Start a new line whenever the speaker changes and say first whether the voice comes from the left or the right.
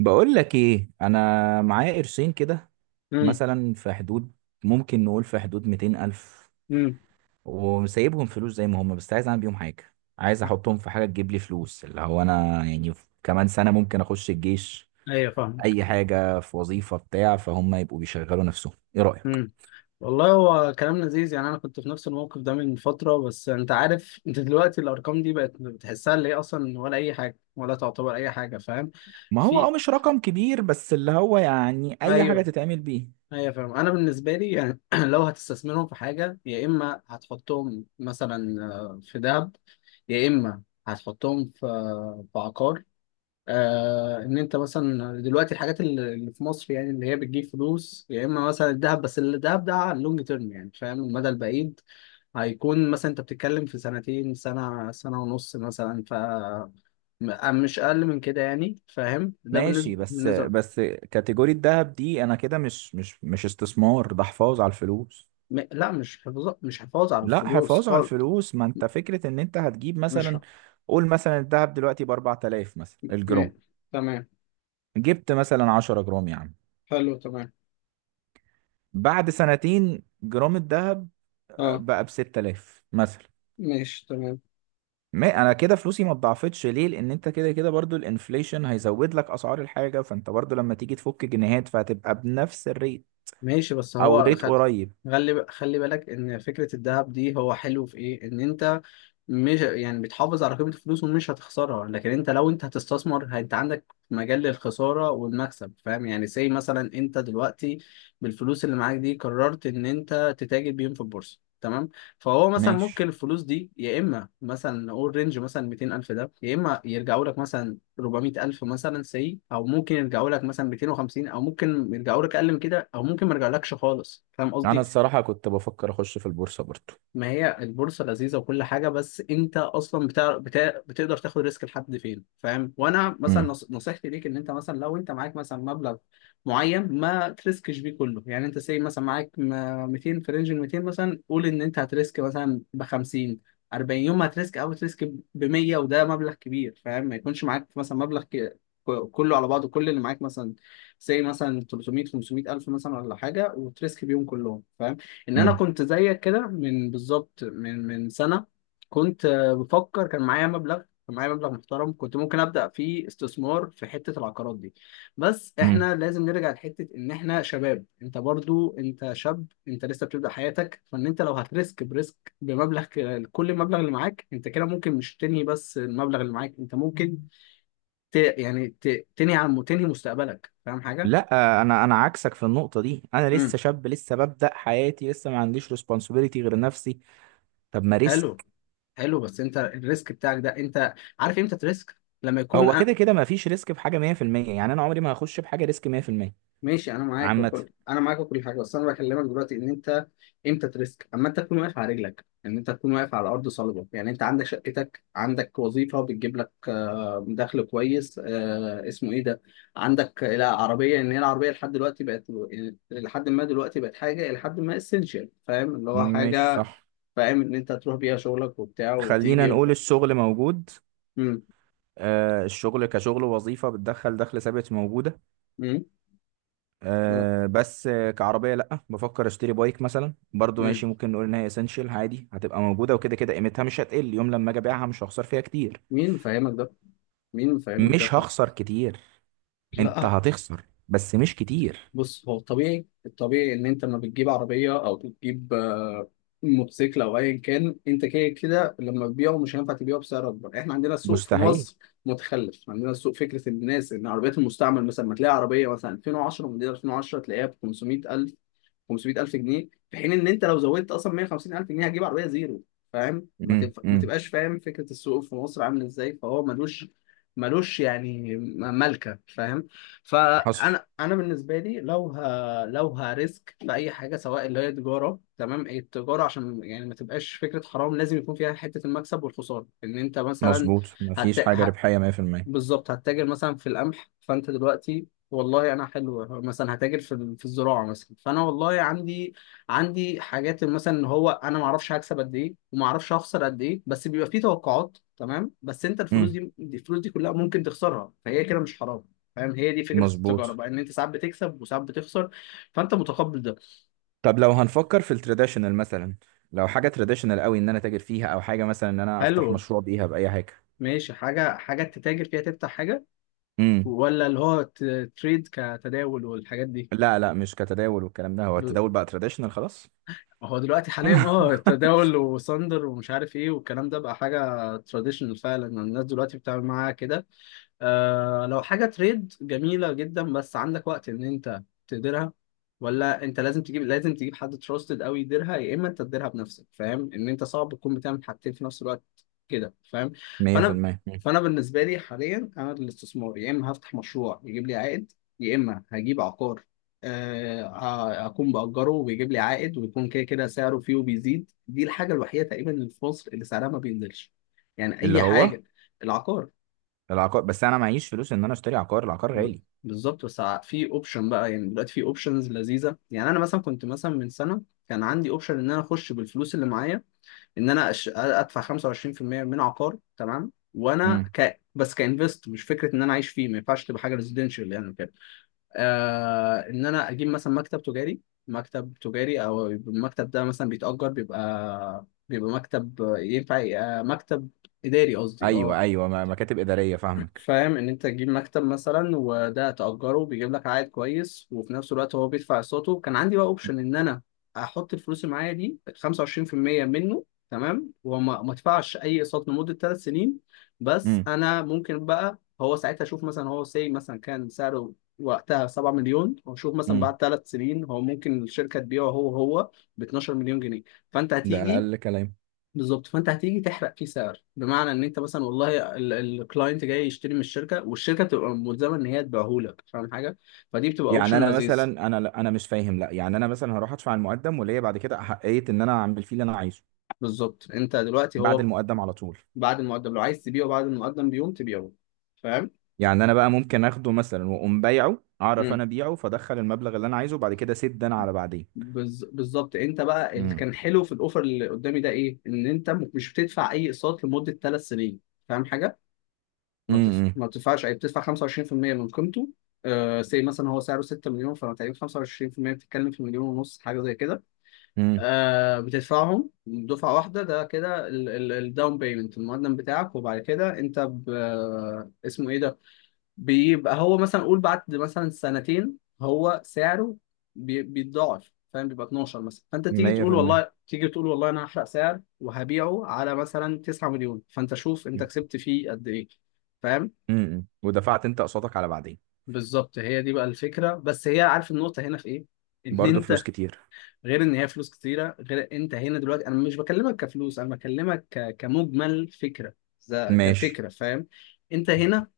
right: بقول لك ايه. انا معايا قرشين كده،
left: امم
right: مثلا في حدود. ممكن نقول في حدود 200 الف.
left: امم
right: وسايبهم فلوس زي ما هم، بس عايز اعمل بيهم حاجه. عايز احطهم في حاجه تجيب لي فلوس، اللي هو انا يعني كمان سنه ممكن اخش الجيش.
left: ايوه فاهم.
right: اي حاجه في وظيفه بتاع، فهم يبقوا بيشغلوا نفسهم. ايه رايك؟
left: امم والله هو كلام لذيذ، يعني انا كنت في نفس الموقف ده من فتره. بس انت عارف، انت دلوقتي الارقام دي بقت بتحسها اللي هي اصلا ولا اي حاجه ولا تعتبر اي حاجه، فاهم؟
right: ما هو، اه،
left: في،
right: مش رقم كبير، بس اللي هو يعني اي حاجه
left: ايوه
right: تتعمل بيه.
left: ايوه فاهم. انا بالنسبه لي يعني لو هتستثمرهم في حاجه، يا اما هتحطهم مثلا في ذهب، يا اما هتحطهم في عقار. ان انت مثلا دلوقتي الحاجات اللي في مصر يعني اللي هي بتجيب فلوس، يا اما مثلا الذهب. بس الذهب ده على اللونج تيرم، يعني فاهم، المدى البعيد. هيكون مثلا انت بتتكلم في سنتين، سنة سنة ونص مثلا. ف مش اقل من كده يعني، فاهم؟ ده بالنسبة
right: ماشي. بس
left: بالنسبة
right: بس كاتيجوري الذهب دي انا كده مش استثمار، ده حفاظ على الفلوس.
left: لا، مش حفاظ على
right: لا،
left: الفلوس
right: حفاظ على
left: خالص.
right: الفلوس. ما انت فكرة ان انت هتجيب
left: مش
right: مثلا،
left: ح...
right: قول مثلا الذهب دلوقتي ب 4000 مثلا
left: م...
right: الجرام.
left: تمام.
right: جبت مثلا 10 جرام يا عم.
left: حلو تمام.
right: بعد سنتين جرام الذهب
left: اه
right: بقى ب 6000 مثلا.
left: ماشي تمام.
right: ما انا كده فلوسي ما اتضاعفتش ليه، لان انت كده كده برضو الانفليشن هيزود لك اسعار الحاجة، فانت برضو لما تيجي تفك جنيهات فهتبقى بنفس الريت،
left: ماشي بس
right: او
left: هو
right: ريت قريب.
left: خلي بالك ان فكرة الذهب دي هو حلو في ايه، ان انت مش يعني بتحافظ على قيمة الفلوس ومش هتخسرها. لكن انت لو انت هتستثمر، انت عندك مجال للخسارة والمكسب، فاهم يعني؟ زي مثلا انت دلوقتي بالفلوس اللي معاك دي قررت ان انت تتاجر بيهم في البورصة، تمام؟ فهو مثلا
right: ماشي.
left: ممكن الفلوس دي يا اما مثلا نقول رينج مثلا 200 الف ده، يا اما يرجعوا لك مثلا 400 الف مثلا، سي، او ممكن يرجعوا لك مثلا 250، او ممكن يرجعوا لك اقل من كده، او ممكن ما يرجعلكش خالص، فاهم
right: انا
left: قصدي؟
right: الصراحة كنت بفكر اخش في البورصة برضو.
left: ما هي البورصة لذيذة وكل حاجة، بس أنت أصلا بتقدر تاخد ريسك لحد فين، فاهم؟ وأنا مثلا نصيحتي ليك إن أنت مثلا لو أنت معاك مثلا مبلغ معين، ما تريسكش بيه كله. يعني أنت سي مثلا معاك 200، في رينج ال 200 مثلا قول إن أنت هتريسك مثلا ب 50 40. يوم ما هتريسك أو تريسك ب 100 وده مبلغ كبير، فاهم؟ ما يكونش معاك مثلا مبلغ كله على بعضه، كل اللي معاك مثلا زي مثلا 300 500 ألف مثلا ولا حاجة، وتريسك بيهم كلهم. ان انا
right: امم.
left: كنت زيك كده من بالظبط من سنه. كنت بفكر، كان معايا مبلغ محترم، كنت ممكن ابدا فيه استثمار في حته العقارات دي. بس احنا لازم نرجع لحته ان احنا شباب، انت برضو انت شاب، انت لسه بتبدا حياتك. فان انت لو هتريسك بريسك بمبلغ كل المبلغ اللي معاك انت، كده ممكن مش تنهي. بس المبلغ اللي معاك انت ممكن ت... يعني ت... تنهي مستقبلك، فاهم حاجه؟
right: لا، انا عكسك في النقطه دي. انا لسه شاب، لسه ببدا حياتي، لسه ما عنديش ريسبونسبيلتي غير نفسي. طب ما
left: حلو.
right: ريسك.
left: حلو، بس انت الريسك بتاعك ده، انت عارف امتى تريسك؟ لما يكون
right: هو كده كده ما فيش ريسك في حاجه 100%. يعني انا عمري ما هخش بحاجه ريسك 100%.
left: ماشي انا معاك
right: عامه.
left: وكل، انا معاك وكل حاجه، بس انا بكلمك دلوقتي ان انت امتى تريسك. اما انت تكون واقف على رجلك، ان انت تكون واقف على ارض صلبه، يعني انت عندك شقتك، عندك وظيفه بتجيب لك دخل كويس، آه، اسمه ايه ده عندك لا عربيه، ان هي العربيه لحد دلوقتي بقت، لحد ما دلوقتي بقت حاجه، لحد ما اسينشال، فاهم؟ اللي هو
right: مش
left: حاجه
right: صح.
left: فاهم، ان انت تروح بيها شغلك وبتاع
right: خلينا
left: وتيجي
right: نقول الشغل موجود.
left: مم.
right: آه، الشغل كشغل وظيفه بتدخل دخل ثابت موجوده.
left: مم.
right: آه بس كعربيه لا. بفكر اشتري بايك مثلا برضو،
left: مم.
right: ماشي، ممكن نقول ان هي اسينشال عادي، هتبقى موجوده وكده كده قيمتها مش هتقل. يوم لما اجي ابيعها مش هخسر فيها كتير.
left: مين مفهمك ده؟ مين مفهمك ده؟
right: مش هخسر كتير. انت
left: لا.
right: هتخسر بس مش كتير.
left: بص، هو الطبيعي، الطبيعي ان انت لما بتجيب عربيه او بتجيب موتوسيكل او ايا كان، انت كده كده لما تبيعه مش هينفع تبيعه بسعر اكبر. احنا عندنا السوق في
right: مستحيل.
left: مصر متخلف. عندنا السوق فكره الناس ان عربيات المستعمل مثلا، ما تلاقي عربيه مثلا 2010، موديل 2010 تلاقيها ب 500,000، 500,000 جنيه، في حين ان انت لو زودت اصلا 150,000 جنيه هتجيب عربيه زيرو، فاهم؟
right: امم،
left: ما
right: امم.
left: تبقاش فاهم فكره السوق في مصر عامل ازاي. فهو ملوش يعني ملكه، فاهم؟
right: حصل.
left: فانا، انا بالنسبه لي لو لو هريسك في اي حاجه، سواء اللي هي تجاره تمام، التجاره عشان يعني ما تبقاش فكره حرام لازم يكون فيها حته المكسب والخساره، ان انت مثلا
right: مظبوط،
left: هت...
right: مفيش حاجة
left: ه...
right: ربحية 100%.
left: بالظبط هتتاجر مثلا في القمح. فانت دلوقتي والله انا حلو مثلا هتاجر في في الزراعه مثلا، فانا والله عندي حاجات مثلا، ان هو انا ما اعرفش هكسب قد ايه وما اعرفش هخسر قد ايه. بس بيبقى فيه توقعات تمام، بس انت الفلوس
right: امم،
left: دي، كلها ممكن تخسرها، فهي كده مش حرام، فاهم؟ هي دي فكره التجاره
right: مظبوط.
left: بقى، ان انت ساعات بتكسب وساعات بتخسر، فانت متقبل ده.
right: طب لو هنفكر في التراديشنال مثلا. لو حاجة تراديشنال قوي ان انا تاجر فيها، او حاجة مثلا ان انا افتح
left: حلو.
right: مشروع بيها بأي حاجة.
left: ماشي، حاجه حاجه تتاجر فيها، تفتح حاجه،
right: امم.
left: ولا اللي هو تريد، كتداول والحاجات دي؟
right: لا لا، مش كتداول والكلام ده. هو التداول بقى تراديشنال خلاص.
left: هو دلوقتي حاليا اه التداول وساندر ومش عارف ايه والكلام ده بقى حاجه تراديشنال فعلا، الناس دلوقتي بتتعامل معاها كده. آه، لو حاجة تريد جميلة جدا، بس عندك وقت إن أنت تديرها؟ ولا أنت لازم تجيب حد تراستد أوي يديرها، يا إما أنت تديرها بنفسك، فاهم؟ إن أنت صعب تكون بتعمل حاجتين في نفس الوقت كده، فاهم؟ فأنا
right: 100%. مم.
left: فأنا بالنسبة لي حاليا أنا الاستثمار، يا إما هفتح مشروع يجيب لي عائد، يا إما هجيب عقار أكون بأجره ويجيب لي عائد، ويكون كده كده سعره فيه وبيزيد. دي الحاجة الوحيدة تقريبا اللي في مصر اللي سعرها ما بينزلش، يعني
right: اللي
left: أي
right: هو
left: حاجة العقار.
right: العقار. بس انا معيش فلوس ان انا اشتري عقار، العقار غالي.
left: بالظبط، بس في اوبشن بقى، يعني دلوقتي في اوبشنز لذيذه. يعني انا مثلا كنت مثلا من سنه كان عندي اوبشن ان انا اخش بالفلوس اللي معايا، ان انا ادفع 25% من عقار تمام، وانا
right: امم.
left: بس كانفست، مش فكره ان انا عايش فيه، ما ينفعش تبقى حاجه ريزيدنشال يعني كده. ان انا اجيب مثلا مكتب تجاري، او يبقى المكتب ده مثلا بيتأجر، بيبقى مكتب ينفع يبقى مكتب اداري قصدي،
right: ايوه
left: اه.
right: ايوه، مكاتب إدارية، فاهمك.
left: فاهم ان انت تجيب مكتب مثلا، وده تأجره بيجيب لك عائد كويس، وفي نفس الوقت هو بيدفع اقساطه. كان عندي بقى اوبشن ان انا احط الفلوس اللي معايا دي 25% منه، تمام، وما ما ادفعش اي اقساط لمدة 3 سنين. بس
right: امم،
left: انا ممكن بقى هو ساعتها اشوف مثلا، هو سي مثلا كان سعره وقتها 7 مليون، واشوف مثلا
right: امم.
left: بعد 3 سنين هو ممكن الشركة تبيعه هو ب 12 مليون جنيه، فانت
right: ده
left: هتيجي.
right: اقل كلام.
left: بالظبط، فانت هتيجي تحرق فيه سعر، بمعنى ان انت مثلا والله الكلاينت جاي يشتري من الشركه، والشركه بتبقى ملزمه ان هي تبيعهولك، فاهم حاجه؟ فدي بتبقى
right: يعني
left: اوبشن
right: انا مثلا
left: لذيذ.
right: انا مش فاهم. لا يعني انا مثلا هروح ادفع المقدم، وليا بعد كده احقيه ان انا اعمل فيه اللي انا عايزه.
left: بالظبط. انت دلوقتي
right: بعد
left: هو
right: المقدم على طول.
left: بعد المقدم، لو عايز تبيعه بعد المقدم بيوم تبيعه، فاهم؟
right: يعني انا بقى ممكن اخده مثلا واقوم بايعه، اعرف
left: امم.
right: انا ابيعه، فادخل المبلغ اللي انا عايزه، وبعد كده اسد انا على بعدين.
left: بالظبط. انت بقى اللي
right: امم،
left: كان حلو في الاوفر اللي قدامي ده ايه، ان انت مش بتدفع اي اقساط لمده 3 سنين، فاهم حاجه؟
right: امم،
left: ما بتدفعش أي، بتدفع 25% من قيمته. آه سي مثلا هو سعره 6 مليون، فأنت تقريبا 25% بتتكلم في مليون ونص حاجة زي كده.
right: امم.
left: بتدفعهم دفعة واحدة. ده كده الداون بيمنت، المقدم بتاعك، وبعد كده أنت ب... آه، اسمه إيه ده بيبقى هو مثلا، قول بعد مثلا سنتين هو سعره بيتضاعف، فاهم؟ بيبقى 12 مثلا، فانت تيجي تقول
right: 100%.
left: والله، انا هحرق سعر وهبيعه على مثلا 9 مليون، فانت شوف انت كسبت فيه قد ايه، فاهم؟
right: امم، ودفعت انت قسطك على بعدين.
left: بالظبط، هي دي بقى الفكره. بس هي، عارف النقطه هنا في ايه؟ ان
right: برضه
left: انت
right: فلوس كتير.
left: غير ان هي فلوس كتيره، غير انت هنا دلوقتي انا مش بكلمك كفلوس، انا بكلمك كمجمل فكره، ز-
right: ماشي.
left: كفكره، فاهم؟ انت هنا،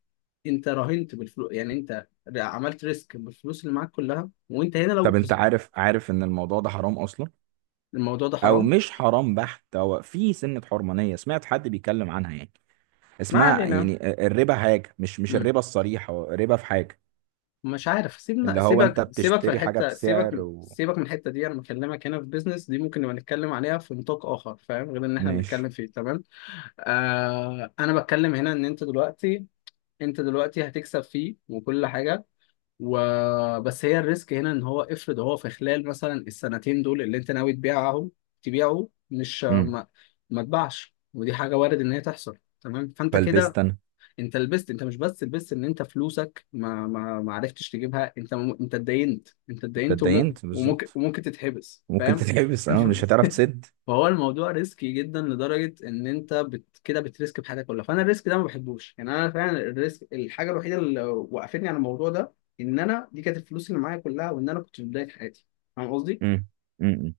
left: انت راهنت بالفلوس. يعني انت عملت ريسك بالفلوس اللي معاك كلها، وانت هنا لو
right: طب انت عارف ان الموضوع ده حرام اصلا.
left: الموضوع ده
right: او
left: حرام.
right: مش حرام بحت، هو في سنة حرمانية سمعت حد بيتكلم عنها يعني،
left: ما
right: اسمها
left: علينا.
right: يعني الربا. حاجة مش الربا الصريح، هو ربا في حاجة.
left: مش عارف، سيبنا
right: اللي هو انت
left: سيبك سيبك في
right: بتشتري حاجة
left: الحته
right: بسعر
left: سيبك
right: و،
left: سيبك من الحته دي، انا بكلمك هنا في بيزنس دي، ممكن نبقى نتكلم عليها في نطاق اخر فاهم، غير ان احنا بنتكلم
right: ماشي.
left: فيه تمام. آه انا بتكلم هنا ان انت دلوقتي، هتكسب فيه وكل حاجه وبس. هي الريسك هنا ان هو افرض هو في خلال مثلا السنتين دول اللي انت ناوي تبيعهم، تبيعه مش
right: امم.
left: ما تباعش، ودي حاجه وارد ان هي تحصل تمام، فانت كده
right: فلبست انا.
left: انت لبست. انت مش بس لبست، ان انت فلوسك ما عرفتش تجيبها، انت انت اتدينت،
right: انت اتدينت
left: وممكن
right: بالظبط.
left: وممكن تتحبس،
right: ممكن
left: فاهم؟
right: تتحبس، اه، مش هتعرف تسد.
left: فهو الموضوع ريسكي جدا لدرجه ان انت كده بتريسك بحياتك كلها، فانا الريسك ده ما بحبوش يعني. انا فعلا الريسك الحاجه الوحيده اللي وقفتني على الموضوع ده، ان انا دي كانت الفلوس اللي معايا كلها، وان انا كنت في بدايه حياتي، فاهم قصدي؟
right: امم، امم.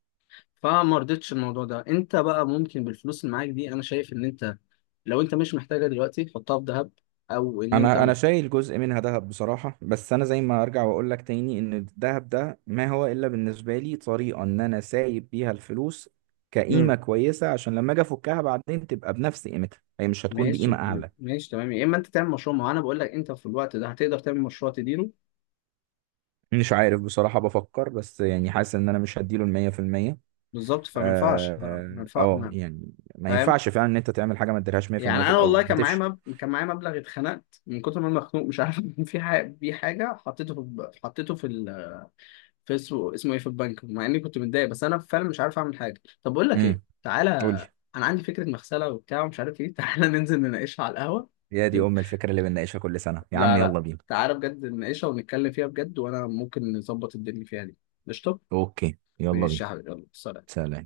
left: فما رضيتش الموضوع ده. انت بقى ممكن بالفلوس اللي معاك دي، انا شايف ان انت لو انت مش محتاجها دلوقتي حطها في ذهب، او ان انت
right: انا شايل جزء منها ذهب بصراحة. بس انا زي ما ارجع واقول لك تاني، ان الذهب ده ما هو الا بالنسبة لي طريقة ان انا سايب بيها الفلوس كقيمة
left: مم.
right: كويسة، عشان لما اجي افكها بعدين تبقى بنفس قيمتها، هي مش هتكون بقيمة
left: ماشي.
right: اعلى.
left: ماشي تمام، يا اما انت تعمل مشروع، ما هو انا بقول لك انت في الوقت ده هتقدر تعمل مشروع تديره.
right: مش عارف بصراحة، بفكر، بس يعني حاسس ان انا مش هديله المية في المية.
left: بالظبط، فما
right: اه.
left: ينفعش ها، ما ينفع- ما-
right: يعني ما
left: فاهم؟
right: ينفعش فعلا ان انت تعمل حاجة ما تديلهاش مية في
left: يعني
right: المية، في
left: انا والله
right: الاول
left: كان معايا
right: هتفشل.
left: كان معايا مبلغ، اتخنقت من كتر ما انا مخنوق مش عارف في حاجه بيه، حاجه حطيته في حطيته في اسمه ايه، في البنك، مع اني كنت متضايق، بس انا فعلا مش عارف اعمل حاجه. طب بقول لك ايه،
right: امم.
left: تعالى
right: قول لي.
left: انا عندي فكره مغسله وبتاع ومش عارف ايه تعالى ننزل نناقشها على القهوه.
right: يا دي
left: دل...
right: ام الفكرة اللي بنناقشها كل سنة يا عم،
left: لا لا،
right: يلا بينا.
left: تعالى بجد نناقشها ونتكلم فيها بجد، وانا ممكن نظبط الدنيا فيها دي. قشطه.
right: اوكي، يلا
left: ماشي
right: بينا.
left: يا حبيبي يلا سلام.
right: سلام.